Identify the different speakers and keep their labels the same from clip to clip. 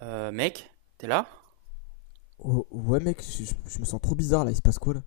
Speaker 1: Mec, t'es là?
Speaker 2: Oh, ouais, mec, me sens trop bizarre là, il se passe quoi là?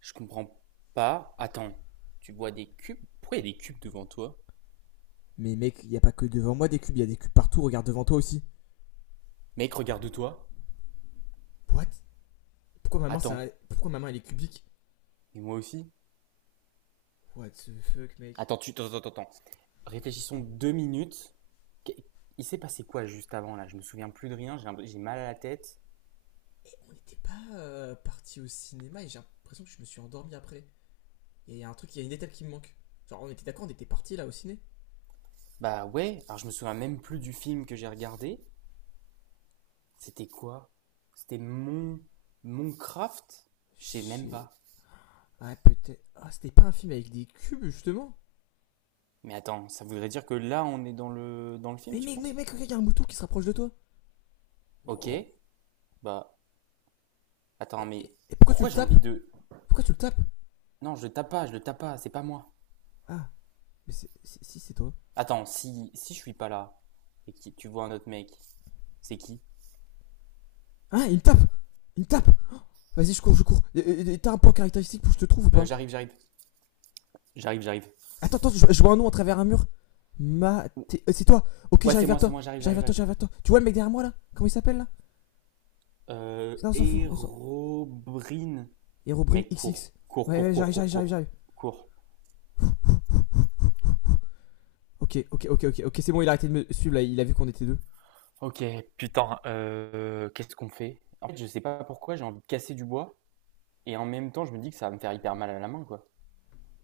Speaker 1: Je comprends pas. Attends, tu vois des cubes? Pourquoi il y a des cubes devant toi?
Speaker 2: Mais mec, y a pas que devant moi des cubes, y a des cubes partout, regarde devant toi aussi.
Speaker 1: Mec, regarde-toi.
Speaker 2: What? Pourquoi maman,
Speaker 1: Attends,
Speaker 2: c'est? Pourquoi maman elle est cubique?
Speaker 1: et moi aussi?
Speaker 2: What the fuck, mec.
Speaker 1: Attends, attends, attends. Réfléchissons deux minutes. Qu- Il s'est passé quoi juste avant là? Je me souviens plus de rien, j'ai mal à la tête.
Speaker 2: On n'était pas parti au cinéma et j'ai l'impression que je me suis endormi après. Il y a un truc, il y a une étape qui me manque. Genre, on était d'accord, on était parti là au ciné?
Speaker 1: Bah ouais, alors je me souviens même plus du film que j'ai regardé. C'était quoi? C'était mon craft. Je sais même
Speaker 2: J'sais...
Speaker 1: pas.
Speaker 2: Ah, peut-être. Ah, c'était pas un film avec des cubes justement?
Speaker 1: Mais attends, ça voudrait dire que là on est dans le film,
Speaker 2: Mais
Speaker 1: tu
Speaker 2: mec, mec,
Speaker 1: penses?
Speaker 2: mec, regarde, il y a un mouton qui se rapproche de toi.
Speaker 1: Ok,
Speaker 2: Wow.
Speaker 1: bah. Attends,
Speaker 2: Et,
Speaker 1: mais
Speaker 2: et- et pourquoi tu le
Speaker 1: pourquoi j'ai
Speaker 2: tapes?
Speaker 1: envie de.
Speaker 2: Pourquoi tu le tapes?
Speaker 1: Non, je le tape pas, je le tape pas, c'est pas moi.
Speaker 2: Ah, mais si si, c'est toi.
Speaker 1: Attends, si je suis pas là et que tu vois un autre mec, c'est qui?
Speaker 2: Hein, il me tape? Il me tape. Oh, vas-y, je cours, je cours. T'as un point caractéristique pour que je te trouve ou pas?
Speaker 1: J'arrive, j'arrive, j'arrive, j'arrive.
Speaker 2: Attends, attends, je vois un nom à travers un mur. Maté... c'est toi? Ok,
Speaker 1: Ouais,
Speaker 2: j'arrive vers
Speaker 1: c'est
Speaker 2: toi.
Speaker 1: moi, j'arrive,
Speaker 2: J'arrive
Speaker 1: j'arrive,
Speaker 2: vers toi,
Speaker 1: j'arrive.
Speaker 2: j'arrive vers toi. Tu vois le mec derrière moi là? Comment il s'appelle là? Non, on s'en fout, on s'en...
Speaker 1: Hérobrine.
Speaker 2: Herobrine
Speaker 1: Mec, cours,
Speaker 2: XX.
Speaker 1: cours,
Speaker 2: Ouais,
Speaker 1: cours,
Speaker 2: ouais,
Speaker 1: cours,
Speaker 2: j'arrive, j'arrive,
Speaker 1: cours,
Speaker 2: j'arrive,
Speaker 1: cours,
Speaker 2: j'arrive.
Speaker 1: cours.
Speaker 2: Ok, ok, ok, ok, ok, c'est bon, il a arrêté de me suivre là, il a vu qu'on était deux.
Speaker 1: Ok, putain, qu'est-ce qu'on fait? En fait, je sais pas pourquoi, j'ai envie de casser du bois et en même temps, je me dis que ça va me faire hyper mal à la main, quoi.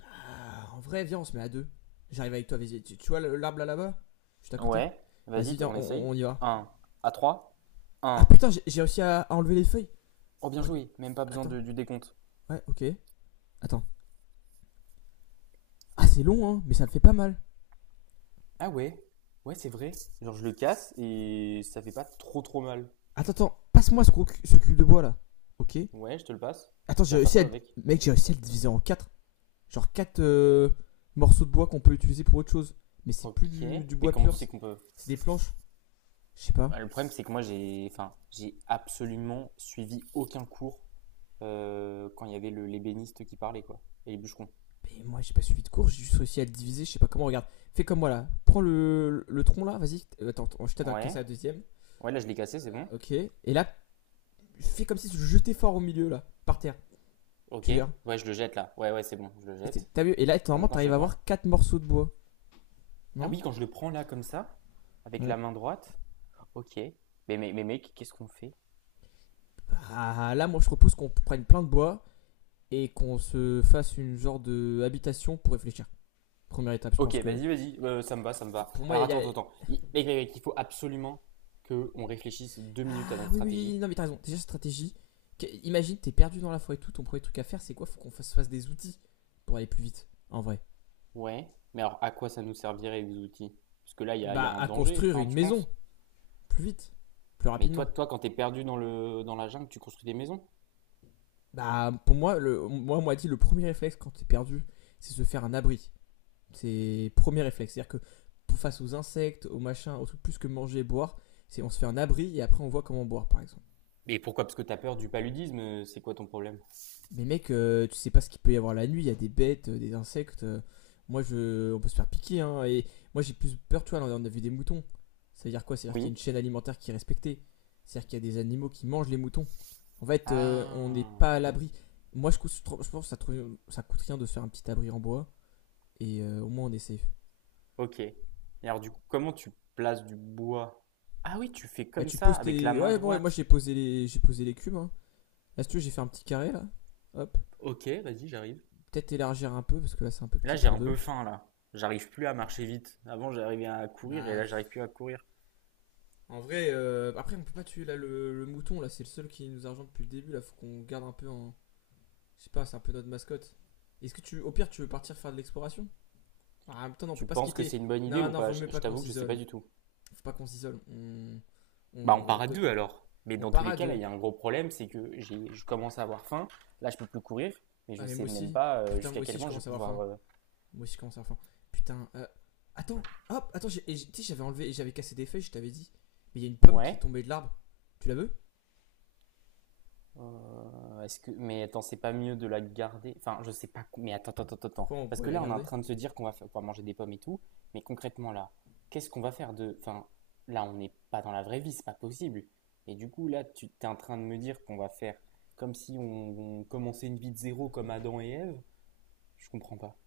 Speaker 2: Ah, en vrai, viens, on se met à deux. J'arrive avec toi, vas-y. Tu vois l'arbre là, là-bas? Juste à côté?
Speaker 1: Ouais, vas-y,
Speaker 2: Vas-y, viens,
Speaker 1: on essaye.
Speaker 2: y va.
Speaker 1: Un à trois
Speaker 2: Ah
Speaker 1: un.
Speaker 2: putain, j'ai réussi à enlever les feuilles.
Speaker 1: Oh, bien
Speaker 2: What?
Speaker 1: joué, même pas besoin
Speaker 2: Attends,
Speaker 1: du décompte.
Speaker 2: ouais, ok. Attends. Ah, c'est long, hein, mais ça me fait pas mal.
Speaker 1: Ah ouais, ouais, c'est vrai. Genre, je le casse et ça fait pas trop trop mal.
Speaker 2: Attends, attends, passe-moi ce cube de bois là. Ok.
Speaker 1: Ouais, je te le passe.
Speaker 2: Attends,
Speaker 1: Tu
Speaker 2: j'ai
Speaker 1: vas faire
Speaker 2: réussi à.
Speaker 1: quoi avec?
Speaker 2: Mec, j'ai réussi à le diviser en 4, genre 4 morceaux de bois qu'on peut utiliser pour autre chose. Mais c'est plus
Speaker 1: Ok,
Speaker 2: du
Speaker 1: mais
Speaker 2: bois
Speaker 1: comment tu
Speaker 2: pur.
Speaker 1: sais qu'on peut?
Speaker 2: Des planches. Je sais
Speaker 1: Bah,
Speaker 2: pas.
Speaker 1: le problème, c'est que moi, enfin, j'ai absolument suivi aucun cours quand il y avait l'ébéniste qui parlait, quoi, et les bûcherons.
Speaker 2: Mais moi, j'ai pas suivi de cours, j'ai juste réussi à le diviser. Je sais pas comment, regarde. Fais comme moi là. Prends le tronc là, vas-y. Attends, attends, je t'aide à casser
Speaker 1: Ouais,
Speaker 2: la deuxième.
Speaker 1: ouais, là, je l'ai cassé, c'est bon.
Speaker 2: Ok. Et là, fais comme si tu jetais fort au milieu là, par terre.
Speaker 1: Ok,
Speaker 2: Tu verras.
Speaker 1: ouais, je le jette là. Ouais, ouais, c'est bon, je le
Speaker 2: Et,
Speaker 1: jette.
Speaker 2: vu. Et là,
Speaker 1: Et
Speaker 2: normalement,
Speaker 1: maintenant, je
Speaker 2: t'arrives
Speaker 1: fais
Speaker 2: à
Speaker 1: quoi?
Speaker 2: avoir 4 morceaux de bois.
Speaker 1: Ah
Speaker 2: Non.
Speaker 1: oui, quand je le prends là, comme ça, avec
Speaker 2: Ouais.
Speaker 1: la main droite. Ok, mais mec, qu'est-ce qu'on fait?
Speaker 2: Bah, là, moi, je propose qu'on prenne plein de bois et qu'on se fasse une genre de habitation pour réfléchir. Première étape, je
Speaker 1: Ok,
Speaker 2: pense que.
Speaker 1: vas-y, vas-y, ça me va, ça me va.
Speaker 2: Pour moi,
Speaker 1: Alors
Speaker 2: il y
Speaker 1: attends,
Speaker 2: a.
Speaker 1: attends, attends. Mec, mec, mec, il faut absolument que on réfléchisse deux minutes à
Speaker 2: Ah
Speaker 1: notre
Speaker 2: oui, oui,
Speaker 1: stratégie.
Speaker 2: oui, non, mais t'as raison. Déjà, stratégie. Imagine, t'es perdu dans la forêt et tout. Ton premier truc à faire, c'est quoi? Faut qu'on fasse des outils pour aller plus vite, en vrai.
Speaker 1: Ouais, mais alors à quoi ça nous servirait les outils? Parce que là, il y a
Speaker 2: Bah,
Speaker 1: un
Speaker 2: à
Speaker 1: danger,
Speaker 2: construire
Speaker 1: enfin,
Speaker 2: une
Speaker 1: tu
Speaker 2: maison,
Speaker 1: penses?
Speaker 2: plus vite, plus
Speaker 1: Mais toi,
Speaker 2: rapidement.
Speaker 1: toi, quand t'es perdu dans la jungle, tu construis des maisons?
Speaker 2: Bah, pour moi, moi, on m'a dit, le premier réflexe quand t'es perdu, c'est se faire un abri. C'est premier réflexe. C'est-à-dire que face aux insectes, aux machins, aux trucs plus que manger et boire, c'est on se fait un abri et après on voit comment boire, par exemple.
Speaker 1: Mais pourquoi? Parce que t'as peur du paludisme, c'est quoi ton problème?
Speaker 2: Mais mec, tu sais pas ce qu'il peut y avoir la nuit. Il y a des bêtes, des insectes. Moi, je, on peut se faire piquer. Hein, et moi, j'ai plus peur, tu vois. Là, on a vu des moutons. Ça veut dire quoi? C'est-à-dire qu'il y a
Speaker 1: Oui.
Speaker 2: une chaîne alimentaire qui est respectée. C'est-à-dire qu'il y a des animaux qui mangent les moutons. En fait, on n'est
Speaker 1: Ah,
Speaker 2: pas à l'abri. Moi, je pense que ça coûte rien de se faire un petit abri en bois. Et au moins, on est safe.
Speaker 1: ok. Et alors du coup, comment tu places du bois? Ah oui, tu fais
Speaker 2: Bah
Speaker 1: comme
Speaker 2: tu
Speaker 1: ça,
Speaker 2: poses
Speaker 1: avec la
Speaker 2: tes.
Speaker 1: main
Speaker 2: Ouais bon ouais, moi
Speaker 1: droite.
Speaker 2: j'ai posé les. J'ai posé les cubes, hein. Là si tu veux j'ai fait un petit carré là. Hop.
Speaker 1: Ok, vas-y, j'arrive.
Speaker 2: Peut-être élargir un peu parce que là c'est un peu
Speaker 1: Là,
Speaker 2: petit
Speaker 1: j'ai
Speaker 2: pour
Speaker 1: un
Speaker 2: deux.
Speaker 1: peu faim, là. J'arrive plus à marcher vite. Avant, j'arrivais à courir et
Speaker 2: Bah
Speaker 1: là, j'arrive plus à courir.
Speaker 2: en vrai après on peut pas tuer là le mouton là, c'est le seul qui nous argent depuis le début là, faut qu'on garde un peu en. Je sais pas, c'est un peu notre mascotte. Est-ce que tu au pire tu veux partir faire de l'exploration? En même temps non, on peut
Speaker 1: Tu
Speaker 2: pas se
Speaker 1: penses que c'est
Speaker 2: quitter.
Speaker 1: une bonne idée
Speaker 2: Non
Speaker 1: ou
Speaker 2: non
Speaker 1: pas?
Speaker 2: vaut
Speaker 1: Je,
Speaker 2: mieux
Speaker 1: je
Speaker 2: pas qu'on
Speaker 1: t'avoue que je sais pas
Speaker 2: s'isole.
Speaker 1: du tout.
Speaker 2: Faut pas qu'on s'isole.
Speaker 1: Bah, on
Speaker 2: On... On,
Speaker 1: part à
Speaker 2: conna-
Speaker 1: deux alors. Mais
Speaker 2: on
Speaker 1: dans tous
Speaker 2: part
Speaker 1: les
Speaker 2: à
Speaker 1: cas, là,
Speaker 2: deux.
Speaker 1: il y a un gros problème, c'est que je commence à avoir faim. Là, je peux plus courir, mais je
Speaker 2: Ah mais moi
Speaker 1: sais même
Speaker 2: aussi.
Speaker 1: pas
Speaker 2: Putain moi
Speaker 1: jusqu'à quel
Speaker 2: aussi je
Speaker 1: point je vais
Speaker 2: commence à avoir
Speaker 1: pouvoir.
Speaker 2: faim. Moi aussi, je commence à la fin. Putain, attends, hop, attends, tu sais, j'avais enlevé, j'avais cassé des feuilles, je t'avais dit. Mais il y a une pomme qui est
Speaker 1: Ouais.
Speaker 2: tombée de l'arbre. Tu la veux?
Speaker 1: Euh, mais attends, c'est pas mieux de la garder? Enfin, je sais pas. Mais attends, attends, attends, attends.
Speaker 2: Pourquoi on
Speaker 1: Parce
Speaker 2: pourrait
Speaker 1: que
Speaker 2: la
Speaker 1: là, on est en
Speaker 2: garder?
Speaker 1: train de se dire qu'on va manger des pommes et tout. Mais concrètement, là, qu'est-ce qu'on va faire de. Enfin, là, on n'est pas dans la vraie vie, c'est pas possible. Et du coup, là, tu t'es en train de me dire qu'on va faire comme si on commençait une vie de zéro comme Adam et Ève? Je comprends pas.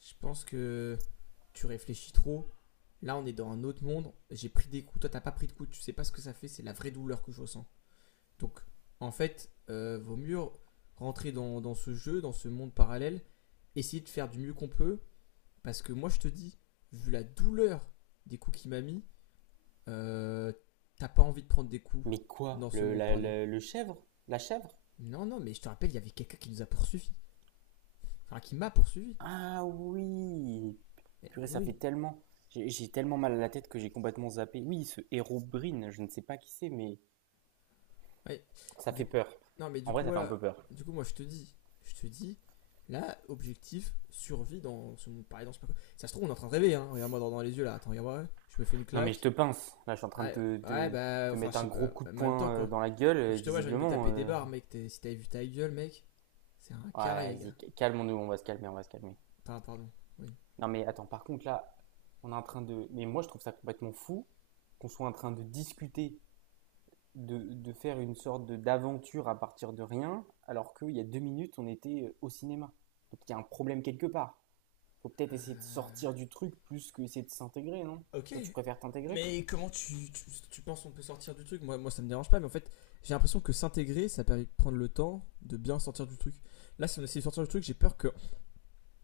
Speaker 2: Je pense que tu réfléchis trop. Là, on est dans un autre monde. J'ai pris des coups, toi, t'as pas pris de coups, tu sais pas ce que ça fait, c'est la vraie douleur que je ressens. Donc, en fait, vaut mieux rentrer dans ce jeu, dans ce monde parallèle, essayer de faire du mieux qu'on peut. Parce que moi, je te dis, vu la douleur des coups qu'il m'a mis, euh, t'as pas envie de prendre des coups
Speaker 1: Mais quoi?
Speaker 2: dans ce
Speaker 1: Le,
Speaker 2: monde
Speaker 1: la-
Speaker 2: parallèle.
Speaker 1: le, le chèvre? La chèvre?
Speaker 2: Non, non, mais je te rappelle, il y avait quelqu'un qui nous a poursuivi. Enfin, qui m'a poursuivi.
Speaker 1: Ah oui!
Speaker 2: Et,
Speaker 1: Purée,
Speaker 2: et
Speaker 1: ça fait
Speaker 2: oui.
Speaker 1: tellement. J'ai tellement mal à la tête que j'ai complètement zappé. Oui, ce héros Brin, je ne sais pas qui c'est, mais.
Speaker 2: Ouais.
Speaker 1: Ça
Speaker 2: Du
Speaker 1: fait
Speaker 2: coup,
Speaker 1: peur.
Speaker 2: non, mais du
Speaker 1: En vrai,
Speaker 2: coup,
Speaker 1: ça fait un peu
Speaker 2: voilà.
Speaker 1: peur.
Speaker 2: Du coup, moi, je te dis, là, objectif, survie dans ce monde parallèle, dans ce parcours. Ça se trouve, on est en train de rêver, hein. Regarde-moi dans les yeux, là. Attends, regarde-moi. Ouais. Je me fais une
Speaker 1: Non, mais je
Speaker 2: claque.
Speaker 1: te pince. Là, je suis en train
Speaker 2: Ah,
Speaker 1: de
Speaker 2: ouais, bah,
Speaker 1: te
Speaker 2: enfin, je
Speaker 1: mettre
Speaker 2: sais
Speaker 1: un gros
Speaker 2: pas.
Speaker 1: coup de
Speaker 2: En même temps,
Speaker 1: poing
Speaker 2: quoi.
Speaker 1: dans la gueule,
Speaker 2: Quand je te vois, j'ai envie de me
Speaker 1: visiblement.
Speaker 2: taper des barres, mec. Si t'avais vu ta gueule, mec, c'est un
Speaker 1: Ouais,
Speaker 2: carré, gars.
Speaker 1: vas-y, calmons-nous, on va se calmer, on va se calmer.
Speaker 2: Enfin, pardon. Oui.
Speaker 1: Non, mais attends, par contre, là, on est en train de. Mais moi, je trouve ça complètement fou qu'on soit en train de discuter, de faire une sorte d'aventure à partir de rien, alors qu'il y a deux minutes, on était au cinéma. Donc, il y a un problème quelque part. Faut peut-être essayer de
Speaker 2: Euh,
Speaker 1: sortir du truc plus que essayer de s'intégrer, non?
Speaker 2: ok.
Speaker 1: Toi, tu préfères t'intégrer?
Speaker 2: Mais comment tu penses qu'on peut sortir du truc? Moi, ça me dérange pas, mais en fait, j'ai l'impression que s'intégrer, ça permet de prendre le temps de bien sortir du truc. Là, si on essaie de sortir du truc, j'ai peur que.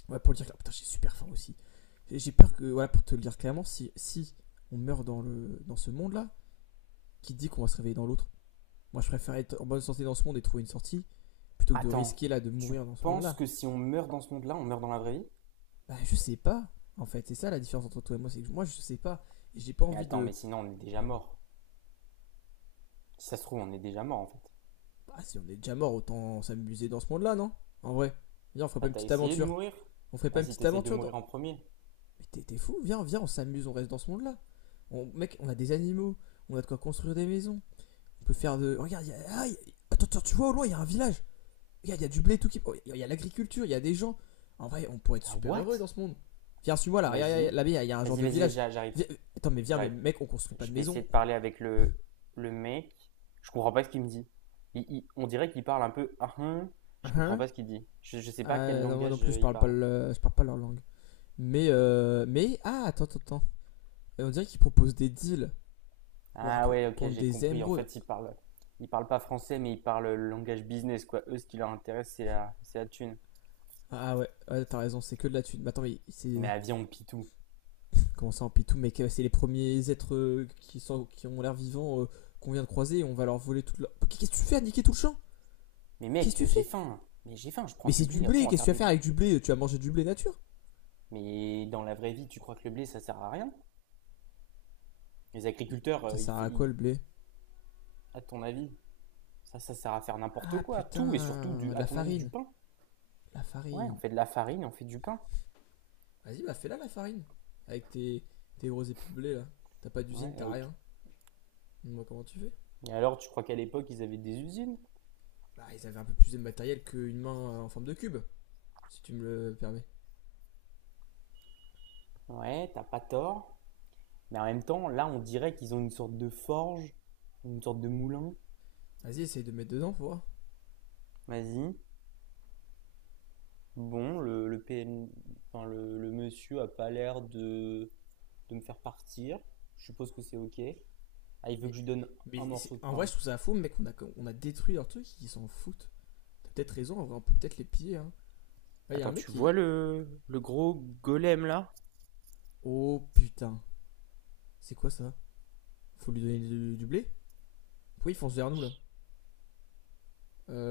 Speaker 2: Ouais, pour le dire, oh, putain, j'ai super faim aussi. Et j'ai peur que, voilà, pour te le dire clairement, si on meurt dans ce monde-là, qui dit qu'on va se réveiller dans l'autre? Moi, je préfère être en bonne santé dans ce monde et trouver une sortie, plutôt que de
Speaker 1: Attends,
Speaker 2: risquer là de
Speaker 1: tu
Speaker 2: mourir dans ce
Speaker 1: penses
Speaker 2: monde-là.
Speaker 1: que si on meurt dans ce monde-là, on meurt dans la vraie vie?
Speaker 2: Bah, je sais pas, en fait. C'est ça la différence entre toi et moi, c'est que moi, je sais pas. Et j'ai pas
Speaker 1: Mais
Speaker 2: envie
Speaker 1: attends,
Speaker 2: de.
Speaker 1: mais sinon on est déjà mort. Si ça se trouve, on est déjà mort en fait.
Speaker 2: Ah, si on est déjà mort, autant s'amuser dans ce monde-là, non? En vrai. Viens, on ferait pas
Speaker 1: Bah
Speaker 2: une
Speaker 1: t'as
Speaker 2: petite
Speaker 1: essayé de
Speaker 2: aventure.
Speaker 1: mourir?
Speaker 2: On ferait pas une
Speaker 1: Vas-y,
Speaker 2: petite
Speaker 1: t'essayes de
Speaker 2: aventure dans.
Speaker 1: mourir en premier.
Speaker 2: Mais t'es- fou, viens, viens, on s'amuse, on reste dans ce monde-là. On... Mec, on a des animaux, on a de quoi construire des maisons. On peut faire de. Regarde, il y a. Attends, attends, tu vois au loin, il y a un village. Regarde, il y a du blé, tout qui. Oh, L'agriculture, il y a des gens. En vrai, on pourrait être
Speaker 1: Ah
Speaker 2: super heureux
Speaker 1: what?
Speaker 2: dans ce monde. Viens, suis-moi là, regarde,
Speaker 1: Vas-y.
Speaker 2: là-bas, il y a un genre
Speaker 1: Vas-y,
Speaker 2: de
Speaker 1: vas-y, vas-y,
Speaker 2: village.
Speaker 1: j'arrive,
Speaker 2: Attends, mais viens, mais
Speaker 1: j'arrive.
Speaker 2: mec, on construit pas
Speaker 1: Je
Speaker 2: de
Speaker 1: vais essayer
Speaker 2: maison.
Speaker 1: de parler avec le mec. Je comprends pas ce qu'il me dit. On dirait qu'il parle un peu. Ah.
Speaker 2: Hein
Speaker 1: Je comprends
Speaker 2: hein.
Speaker 1: pas ce qu'il dit. Je sais pas quel
Speaker 2: Ah, non, moi non
Speaker 1: langage
Speaker 2: plus, je
Speaker 1: il
Speaker 2: parle pas,
Speaker 1: parle.
Speaker 2: je parle pas leur langue. Mais, ah, attends, attends, attends. Et on dirait qu'ils proposent des deals? Ouah,
Speaker 1: Ah ouais, ok,
Speaker 2: contre
Speaker 1: j'ai
Speaker 2: des
Speaker 1: compris. En
Speaker 2: émeraudes.
Speaker 1: fait, ils parlent pas français, mais ils parlent le langage business, quoi. Eux, ce qui leur intéresse, c'est la thune.
Speaker 2: Ah ouais, ouais, t'as raison, c'est que de la thune. Mais attends, mais
Speaker 1: Mais
Speaker 2: c'est.
Speaker 1: à viande pitou.
Speaker 2: Comment ça, en pitou? Mais c'est les premiers êtres qui ont l'air vivants, qu'on vient de croiser et on va leur voler toute leur. Qu'est-ce que tu fais à niquer tout le champ?
Speaker 1: Mais
Speaker 2: Qu'est-ce que
Speaker 1: mec,
Speaker 2: tu
Speaker 1: j'ai
Speaker 2: fais?
Speaker 1: faim. Mais j'ai faim, je
Speaker 2: Mais
Speaker 1: prends du
Speaker 2: c'est du
Speaker 1: blé, après
Speaker 2: blé,
Speaker 1: on va
Speaker 2: qu'est-ce que
Speaker 1: faire
Speaker 2: tu vas
Speaker 1: des.
Speaker 2: faire avec du blé? Tu vas manger du blé nature?
Speaker 1: Mais dans la vraie vie, tu crois que le blé, ça sert à rien? Les agriculteurs,
Speaker 2: Ça sert à quoi le blé?
Speaker 1: à ton avis, ça sert à faire n'importe
Speaker 2: Ah
Speaker 1: quoi, tout, et surtout,
Speaker 2: putain, de
Speaker 1: à
Speaker 2: la
Speaker 1: ton avis, du
Speaker 2: farine.
Speaker 1: pain.
Speaker 2: La
Speaker 1: Ouais, on
Speaker 2: farine.
Speaker 1: fait de la farine, et on fait du pain.
Speaker 2: Vas-y, bah fais-la la farine. Avec tes gros épis de blé là. T'as pas
Speaker 1: Ouais,
Speaker 2: d'usine, t'as
Speaker 1: ok.
Speaker 2: rien. Moi, comment tu fais?
Speaker 1: Et alors, tu crois qu'à l'époque, ils avaient des usines?
Speaker 2: Bah, ils avaient un peu plus de matériel qu'une main en forme de cube, si tu me le permets.
Speaker 1: Ouais, t'as pas tort. Mais en même temps, là, on dirait qu'ils ont une sorte de forge, une sorte de moulin.
Speaker 2: Vas-y, essaye de mettre dedans, faut voir.
Speaker 1: Vas-y. Bon, PN... enfin, le monsieur a pas l'air de, me faire partir. Je suppose que c'est OK. Ah, il veut que
Speaker 2: Mais,
Speaker 1: je lui donne un
Speaker 2: mais
Speaker 1: morceau de
Speaker 2: en vrai,
Speaker 1: pain.
Speaker 2: je trouve ça fou, mec, on a détruit leur truc, ils s'en foutent. T'as peut-être raison, en vrai, on peut peut-être les piller. Hein. Là, il y a un
Speaker 1: Attends,
Speaker 2: mec
Speaker 1: tu vois
Speaker 2: qui.
Speaker 1: le gros golem là?
Speaker 2: Oh putain, c'est quoi ça? Faut lui donner du blé? Pourquoi il fonce vers nous là?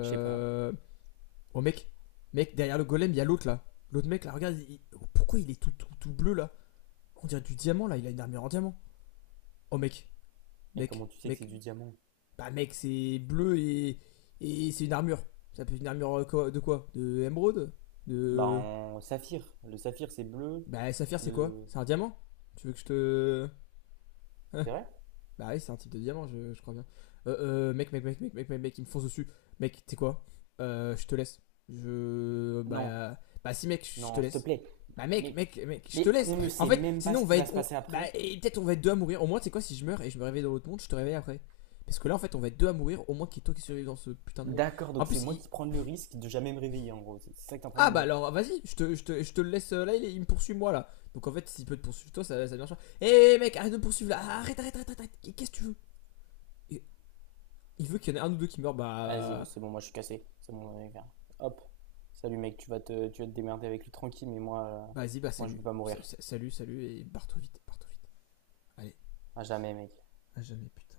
Speaker 1: Je sais pas.
Speaker 2: Oh mec, mec, derrière le golem, il y a l'autre là. L'autre mec là, regarde, oh, pourquoi il est tout, tout, tout bleu là? On dirait du diamant là, il a une armure en diamant. Oh mec,
Speaker 1: Mais comment
Speaker 2: mec,
Speaker 1: tu sais que c'est
Speaker 2: mec.
Speaker 1: du diamant?
Speaker 2: Bah mec, c'est bleu et c'est une armure. Ça peut être une armure de quoi? De émeraude?
Speaker 1: Bah,
Speaker 2: De...
Speaker 1: en saphir. Le saphir, c'est bleu.
Speaker 2: Bah saphir c'est quoi?
Speaker 1: Le...
Speaker 2: C'est un diamant? Tu veux que je te... hein?
Speaker 1: C'est vrai?
Speaker 2: Bah oui, c'est un type de diamant, je crois bien. Mec, mec, mec, mec, mec, mec, mec, il me fonce dessus. Mec, tu sais quoi? Je te laisse. Je.
Speaker 1: Non,
Speaker 2: Bah. Bah si, mec, je te
Speaker 1: non, s'il te
Speaker 2: laisse.
Speaker 1: plaît.
Speaker 2: Bah mec,
Speaker 1: Mais,
Speaker 2: mec, mec, je te
Speaker 1: mais
Speaker 2: laisse.
Speaker 1: on ne
Speaker 2: En
Speaker 1: sait
Speaker 2: fait,
Speaker 1: même pas
Speaker 2: sinon
Speaker 1: ce
Speaker 2: on
Speaker 1: qui
Speaker 2: va
Speaker 1: va se
Speaker 2: être.
Speaker 1: passer
Speaker 2: Bah,
Speaker 1: après.
Speaker 2: et peut-être on va être deux à mourir. Au moins, tu sais quoi, si je meurs et je me réveille dans l'autre monde, je te réveille après. Parce que là, en fait, on va être deux à mourir. Au moins, qu'il y ait toi qui survives dans ce putain de monde.
Speaker 1: D'accord,
Speaker 2: En
Speaker 1: donc c'est
Speaker 2: plus,
Speaker 1: moi
Speaker 2: il.
Speaker 1: qui prends le risque de jamais me réveiller en gros. C'est ça que t'es en train de
Speaker 2: Ah
Speaker 1: me
Speaker 2: bah
Speaker 1: dire.
Speaker 2: alors, vas-y, je te le laisse, là, il me poursuit moi là. Donc en fait, s'il peut te poursuivre toi, ça marche. Eh hey mec, arrête de me poursuivre là. Arrête, arrête, arrête, arrête. Qu'est-ce que tu veux? Il veut qu'il y en ait un ou deux qui meurent,
Speaker 1: Vas-y, ouais,
Speaker 2: bah,
Speaker 1: c'est bon, moi je suis cassé. C'est bon, Hop. Salut mec, tu vas te démerder avec lui tranquille, mais euh,
Speaker 2: bah vas-y, bah
Speaker 1: moi je
Speaker 2: salut,
Speaker 1: veux pas mourir.
Speaker 2: salut, salut, et barre-toi vite, barre-toi vite. Allez,
Speaker 1: À jamais, mec.
Speaker 2: à jamais, putain.